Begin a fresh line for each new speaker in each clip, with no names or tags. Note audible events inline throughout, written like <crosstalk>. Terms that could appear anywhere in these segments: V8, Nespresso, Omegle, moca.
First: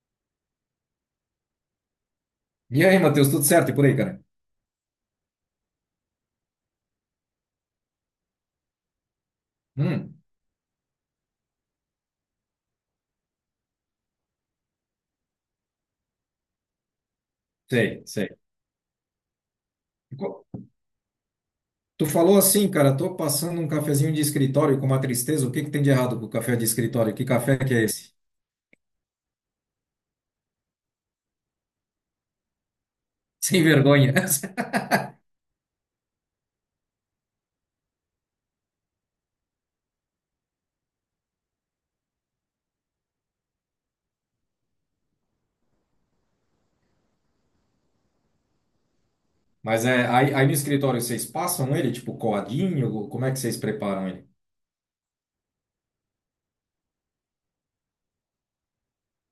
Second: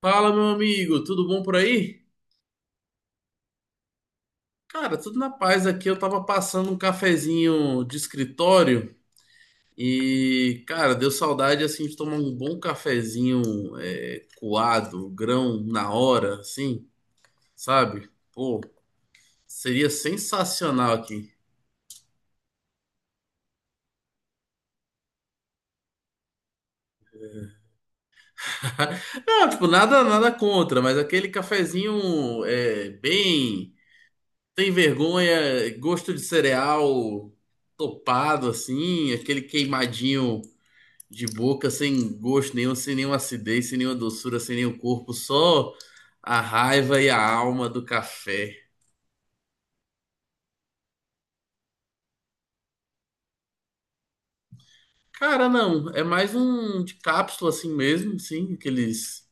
Fala, meu amigo, tudo bom por aí?
E aí, Matheus, tudo certo e por aí, cara?
Cara, tudo na paz aqui. Eu tava passando um cafezinho de escritório
Hum,
e, cara, deu saudade assim de tomar um bom cafezinho é, coado, grão na hora, assim,
sei,
sabe?
sei.
Pô, seria
Co-
sensacional aqui.
Tu falou assim, cara, tô passando um cafezinho de escritório com uma tristeza. O que que tem de errado com o café de escritório? Que café que é esse?
<laughs> Não, tipo, nada, nada contra, mas aquele cafezinho é
<laughs> Sem
bem
vergonha.
tem vergonha, gosto de cereal topado assim, aquele queimadinho. De boca, sem gosto nenhum, sem nenhuma acidez, sem nenhuma doçura, sem nenhum corpo, só a raiva e a alma do café.
<laughs> Mas é, aí no escritório vocês passam ele, tipo, coadinho? Como é que vocês preparam ele?
Cara, não, é mais um de cápsula assim mesmo, sim, aqueles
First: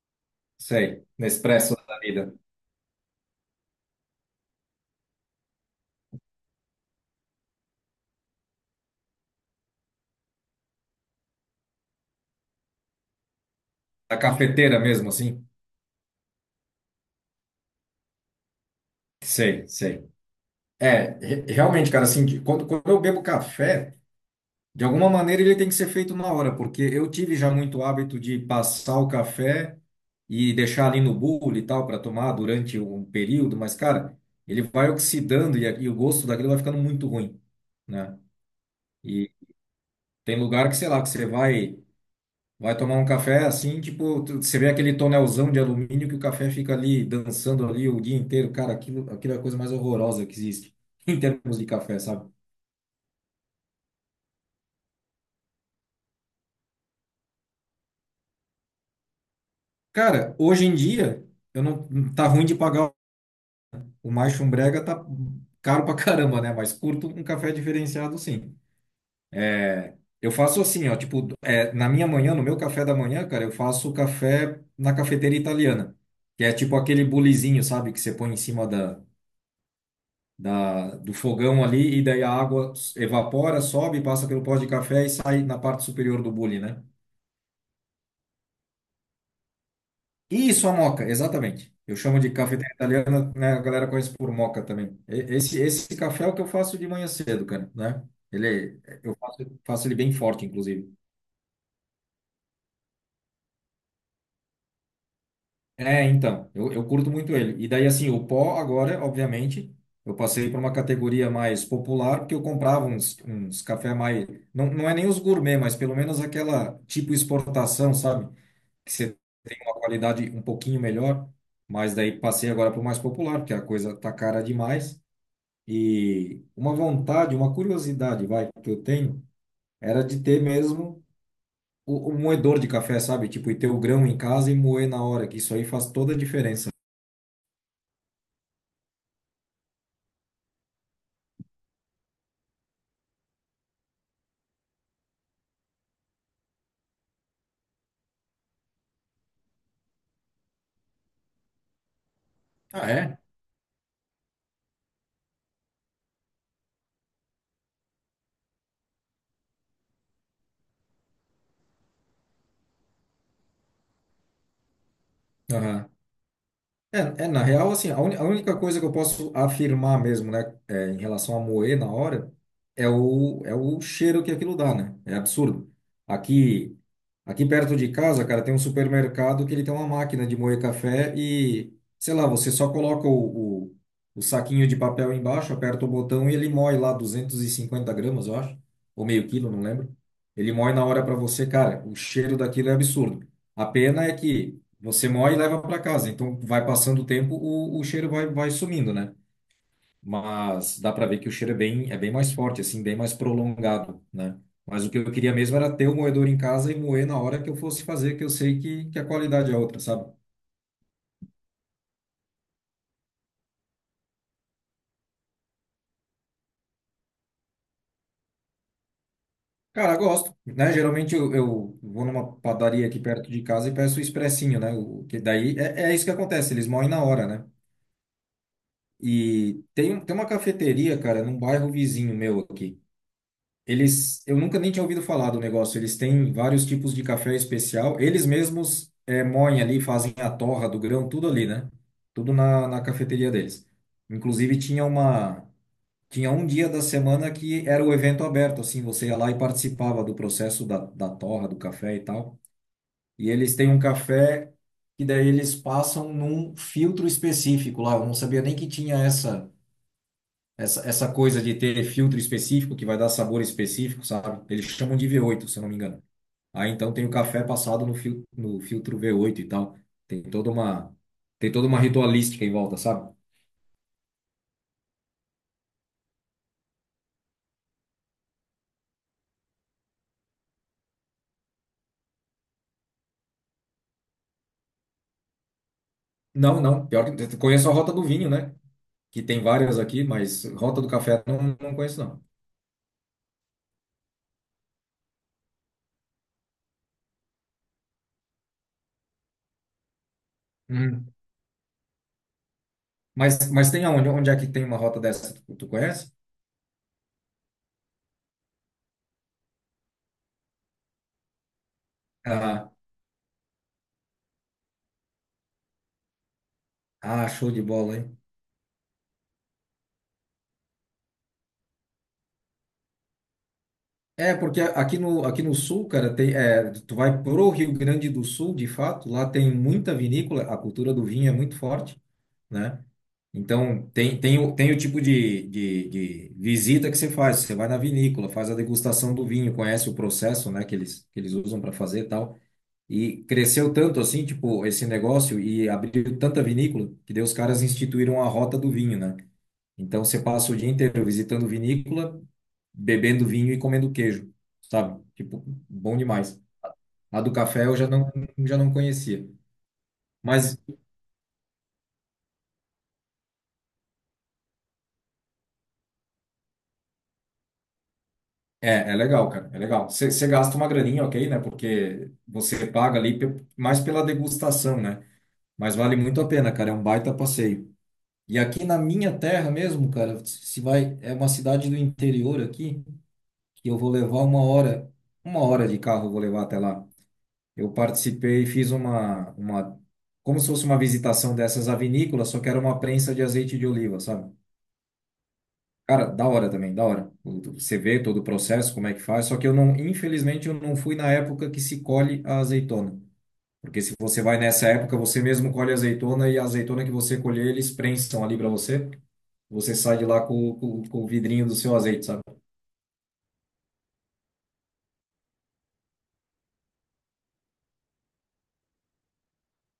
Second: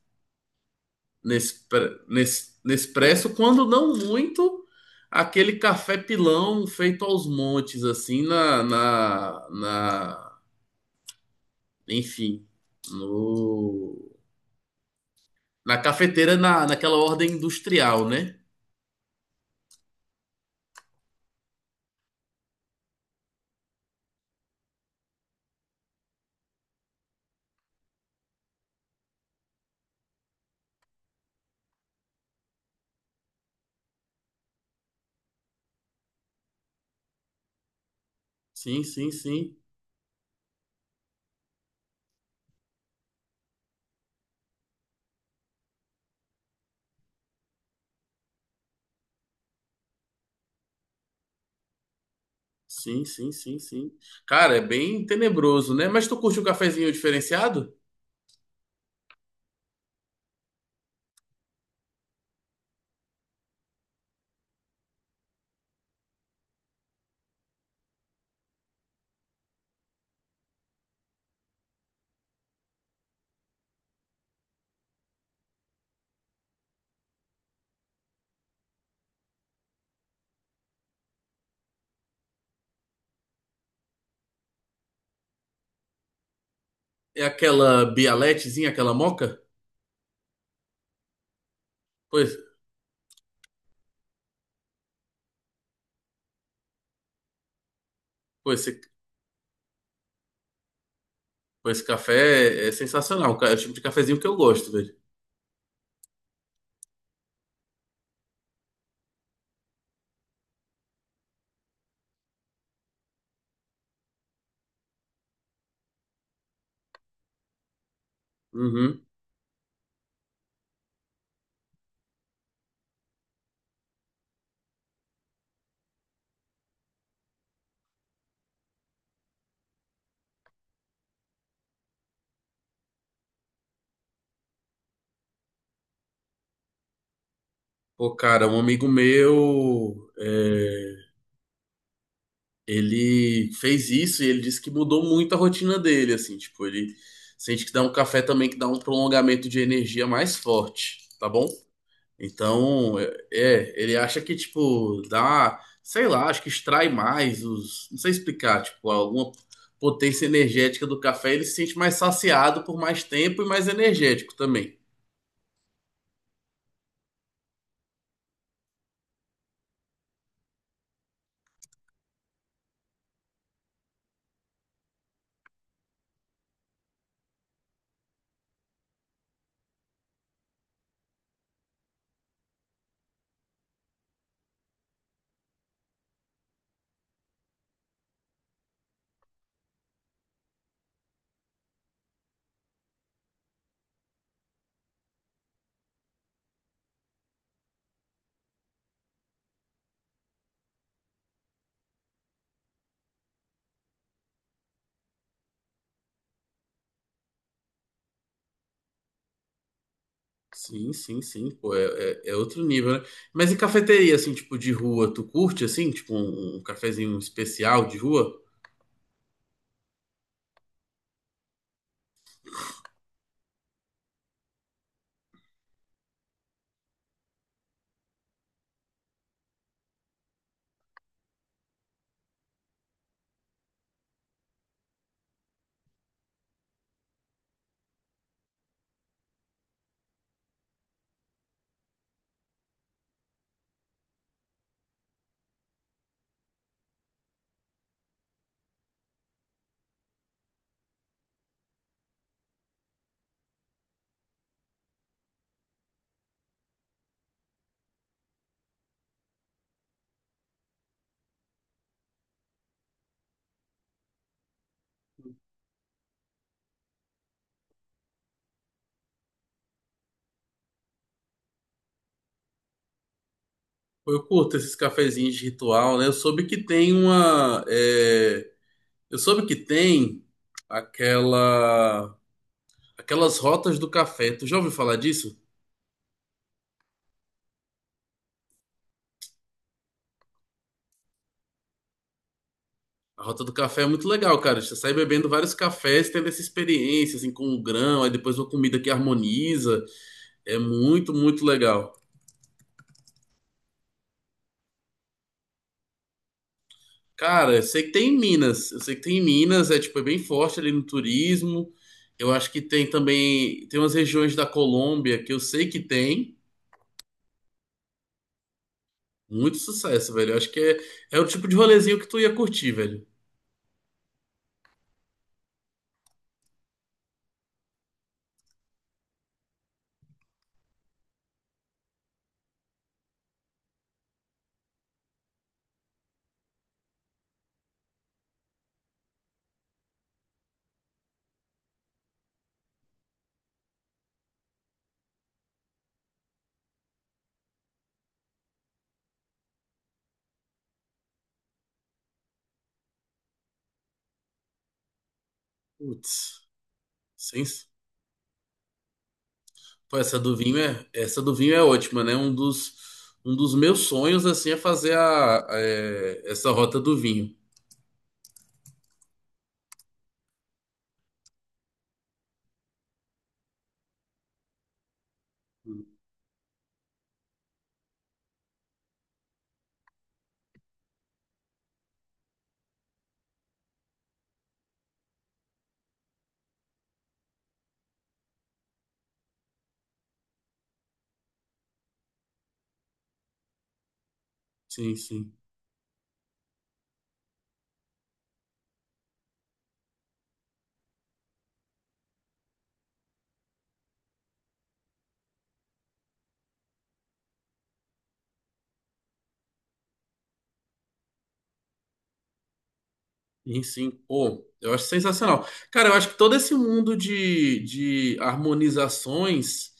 Sei, Nespresso da vida.
Nespresso, quando não muito, aquele café pilão feito aos montes, assim, enfim, no,
Da cafeteira mesmo, assim?
na cafeteira, naquela ordem industrial, né?
Sei, sei. É, realmente, cara, assim, quando eu bebo café. De alguma maneira ele tem que ser feito na hora, porque eu tive já muito hábito de passar o café e deixar ali no bule e tal para tomar durante um período, mas cara, ele vai oxidando e, e o gosto daquilo vai ficando muito ruim, né?
Sim, sim,
E
sim.
tem lugar que, sei lá, que você vai tomar um café assim, tipo, você vê aquele tonelzão de alumínio que o café fica ali dançando ali o dia inteiro, cara, aquilo é a coisa mais horrorosa que existe <laughs> em termos de café, sabe?
Sim, sim, sim, sim. Cara, é bem tenebroso, né? Mas tu curte um cafezinho diferenciado?
Cara, hoje em dia eu não tá ruim de pagar. O mais chumbrega tá caro pra caramba, né? Mas curto um café diferenciado, sim. É, eu faço assim, ó, tipo, é, na minha manhã, no meu café da manhã, cara, eu faço café na cafeteira italiana, que é tipo aquele bulizinho, sabe, que você põe em cima do fogão ali e daí a água evapora, sobe, passa pelo pó de café e sai na parte superior do bule, né?
É aquela bialetezinha, aquela moca?
Isso, a moca, exatamente. Eu chamo
Pois,
de cafeteira italiana, né? A galera conhece por moca também. Esse café é o que eu faço de manhã cedo, cara, né?
pois, esse,
Eu faço ele bem forte, inclusive.
pois, esse café é sensacional. É o tipo de cafezinho que eu gosto, velho.
É, então, eu curto muito ele. E daí, assim, o pó agora, obviamente, eu passei para uma categoria mais popular, porque eu comprava uns café mais... Não, não é nem os gourmet, mas pelo menos aquela tipo exportação, sabe? Que
Uhum.
você tem uma qualidade um pouquinho melhor. Mas daí passei agora para o mais popular, porque a coisa tá cara demais. E uma vontade, uma curiosidade, vai, que eu tenho, era de ter mesmo o moedor de café, sabe? Tipo, e ter o grão em casa e moer na hora, que isso aí faz toda a diferença.
Pô, cara, um amigo meu, é, ele fez isso e ele disse que mudou muito a rotina dele, assim, tipo, ele sente que dá um café também que dá um prolongamento de energia mais forte, tá bom?
Ah,
Então,
é?
é, ele acha que, tipo, dá, sei lá, acho que extrai mais os, não sei explicar, tipo, alguma potência energética do café, ele se sente mais saciado por mais tempo e mais energético também.
É, é, na real, assim, a única coisa que eu posso afirmar mesmo, né, é, em relação a moer na hora, é o cheiro que aquilo dá, né? É absurdo. Aqui, aqui perto de casa, cara, tem um supermercado que ele tem uma máquina de moer café e, sei lá, você só coloca o saquinho de papel embaixo, aperta o botão e ele moe lá 250 gramas, eu acho, ou meio quilo, não lembro. Ele moe na hora pra você, cara, o cheiro daquilo é absurdo. A pena é que você moe e leva para casa. Então, vai passando o tempo, o cheiro vai sumindo, né? Mas dá para ver que o cheiro é bem, mais forte, assim, bem mais prolongado, né? Mas o que eu queria mesmo era ter o moedor em casa e moer na hora que eu fosse fazer, que eu sei que a qualidade é outra, sabe?
Sim, sim, sim, pô, é outro nível, né? Mas e cafeteria, assim, tipo, de rua, tu curte, assim, tipo, um cafezinho especial de rua?
Cara, gosto, né? Geralmente eu vou numa padaria aqui perto de casa e peço o expressinho, né? Que daí é isso que acontece, eles moem na hora, né? E tem uma cafeteria, cara, num bairro vizinho meu aqui. Eu nunca nem tinha ouvido falar do negócio. Eles têm vários tipos de café especial. Eles mesmos moem ali, fazem a torra do grão, tudo ali, né? Tudo na cafeteria deles. Inclusive tinha um dia da semana que era o evento aberto, assim, você ia lá e participava do processo da torra do café e tal. E eles têm um café que daí eles passam num filtro específico lá. Eu não sabia nem que tinha essa essa coisa de ter filtro específico que vai dar sabor específico, sabe? Eles chamam de V8, se eu não me engano. Aí então tem o café passado no filtro V8 e tal. Tem toda uma, tem toda uma ritualística em volta, sabe?
Pô, eu curto esses cafezinhos de ritual, né? Eu soube que tem aquela Aquelas rotas do café. Tu já ouviu falar disso?
Não, não. Pior que eu conheço a Rota do Vinho, né? Que tem várias aqui, mas Rota do Café não, não conheço, não.
A rota do café é muito legal, cara. Você sai bebendo vários cafés, tendo essa experiência, assim, com o grão, aí depois uma comida que harmoniza. É muito,
Uhum.
muito legal.
Mas tem aonde? Onde é que tem uma rota dessa? Tu conhece?
Cara, eu sei que tem em Minas. Eu sei que tem em Minas, é tipo, é bem forte ali no turismo. Eu acho que
Ah,
tem também, tem umas regiões da Colômbia que eu sei que tem.
show de bola, hein?
Muito sucesso, velho. Eu acho que é o tipo de rolezinho que tu ia curtir, velho.
É, porque aqui no sul, cara, tu vai pro Rio Grande do Sul, de fato, lá tem muita vinícola, a cultura do vinho é muito forte, né? Então, tem o tipo de visita que você faz, você vai na vinícola, faz a degustação do vinho, conhece o processo, né, que eles usam para fazer e tal. E cresceu tanto assim, tipo, esse negócio e abriu tanta vinícola que daí os caras instituíram a rota do vinho, né? Então você passa o dia inteiro visitando vinícola, bebendo vinho e comendo queijo, sabe? Tipo, bom demais.
Putz,
A do
sem,
café eu já não conhecia.
pô,
Mas
essa do vinho é ótima, né? Um dos meus sonhos, assim, é fazer essa rota do vinho.
é, legal, cara, é legal. Você gasta uma graninha, ok, né? Porque você paga ali mais pela degustação, né? Mas vale muito a pena, cara, é um baita passeio. E aqui na minha terra mesmo, cara, se vai, é uma cidade do interior aqui, que eu vou levar uma hora de carro eu vou levar até lá. Eu participei e fiz como se fosse uma visitação dessas vinícolas, só que era uma prensa de azeite de oliva, sabe?
Sim, sim.
Cara, da hora também, da hora. Você vê todo o processo, como é que faz, só que eu não, infelizmente, eu não fui na época que se colhe a azeitona. Porque se você vai nessa época, você mesmo colhe a azeitona e a azeitona que você colher, eles prensam ali para você. Você sai de lá com, com o vidrinho do seu azeite, sabe?
Sim, sim. Pô, eu acho sensacional. Cara, eu acho que todo esse mundo de harmonizações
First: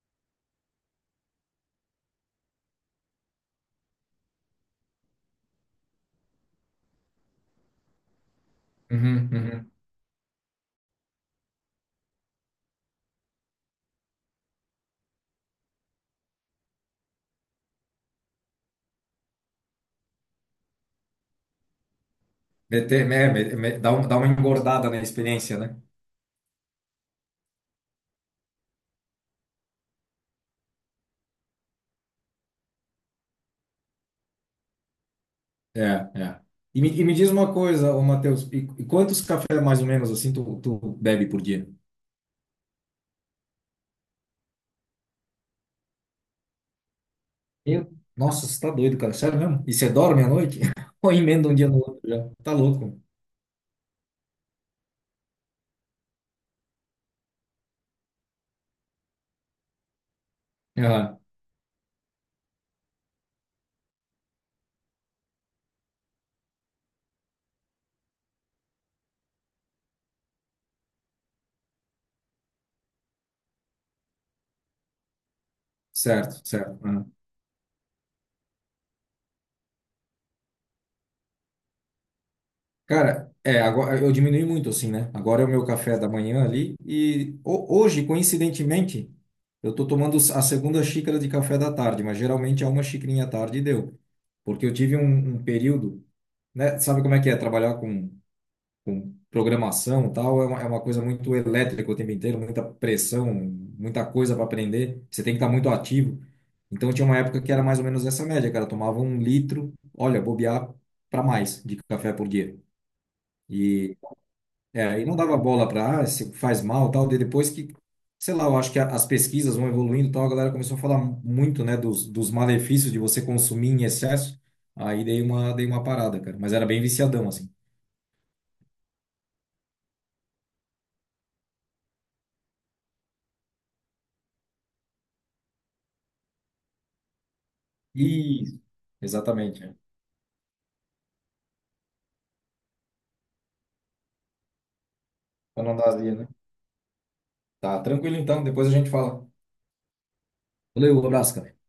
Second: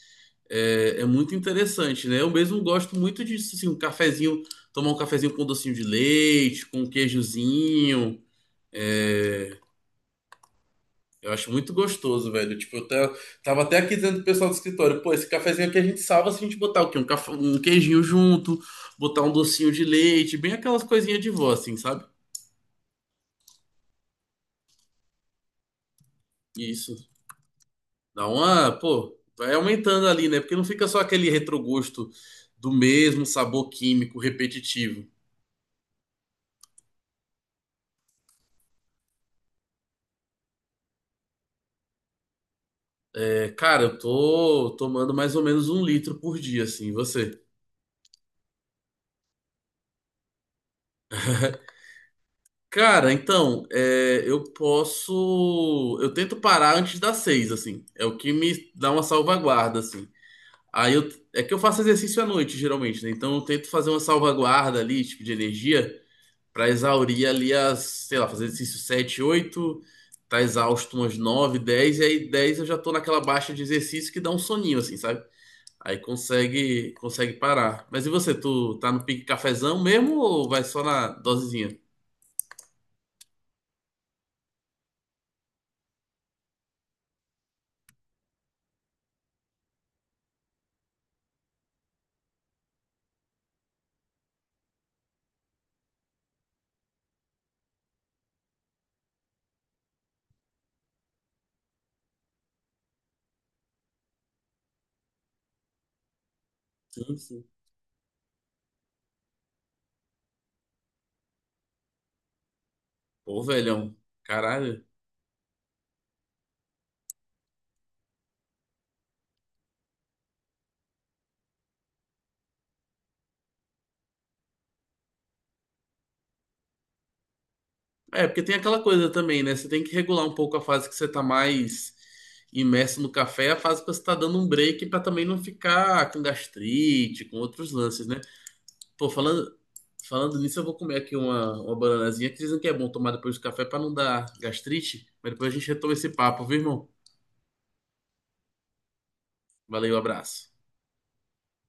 é muito interessante, né? Eu mesmo gosto muito disso, assim, um cafezinho, tomar um cafezinho com docinho de leite, com um queijozinho.
Uhum, uhum.
Eu acho muito gostoso, velho. Tipo, tava até aqui dizendo pro pessoal do escritório, pô, esse cafezinho aqui a gente salva se a gente botar o quê? Um, café, um queijinho junto, botar um docinho de leite, bem aquelas coisinhas de vó, assim, sabe?
Meter, né, dá uma engordada na experiência, né?
Isso. Dá uma, pô, vai aumentando ali, né? Porque não fica só aquele retrogosto do mesmo sabor químico repetitivo.
É, é. E me diz uma coisa, ô Matheus, e quantos cafés mais ou menos assim tu bebe por dia?
É, cara, eu tô tomando mais ou menos um litro por dia, assim, e você?
Eu? Nossa, você tá doido, cara, sério mesmo? E você dorme à noite? <laughs> Ou emenda um dia no outro já? Tá louco.
Cara, então, é, eu posso. Eu tento parar antes das 6, assim. É o que me dá uma salvaguarda, assim. Aí eu.
Aham.
É que eu faço exercício à noite, geralmente, né? Então eu tento fazer uma salvaguarda ali, tipo, de energia, pra exaurir ali as. Sei lá, fazer exercício 7, 8, tá exausto umas 9, 10, e aí 10 eu já tô naquela baixa de exercício que dá um soninho, assim, sabe? Aí
Certo,
consegue,
certo.
consegue parar. Mas e você, tu tá no pique cafezão mesmo ou vai só na dosezinha?
Cara, é, agora eu diminui muito assim, né? Agora é o meu café da manhã ali e hoje, coincidentemente, eu tô tomando a segunda xícara de café da tarde, mas geralmente é uma xicrinha à tarde e deu. Porque eu tive um período, né? Sabe como é que é trabalhar com programação e tal? É uma coisa muito elétrica o tempo inteiro, muita pressão, muita coisa para aprender. Você tem que estar muito ativo. Então tinha
Sim,
uma época
sim.
que era mais ou menos essa média, cara. Eu tomava 1 litro, olha, bobear para mais de café por dia.
Pô, velhão,
e
caralho.
e não dava bola para, ah, se faz mal, tal, de depois que, sei lá, eu acho que as pesquisas vão evoluindo, e tal, a galera começou a falar muito, né, dos malefícios de você consumir em excesso, aí dei uma parada, cara, mas era bem viciadão, assim.
É, porque tem aquela coisa também, né? Você tem que regular um pouco a fase que você tá mais imerso no café, e a fase que você tá dando um break pra também não ficar com gastrite, com outros lances, né?
Isso.
Pô, falando,
Exatamente, é.
falando nisso, eu vou comer aqui uma bananazinha que dizem que é bom tomar depois do café pra não dar gastrite, mas depois a
Pra
gente
não dar
retoma esse
azia, né?
papo, viu, irmão?
Tá, tranquilo então, depois a gente fala.
Valeu, abraço.
Valeu, um abraço, cara.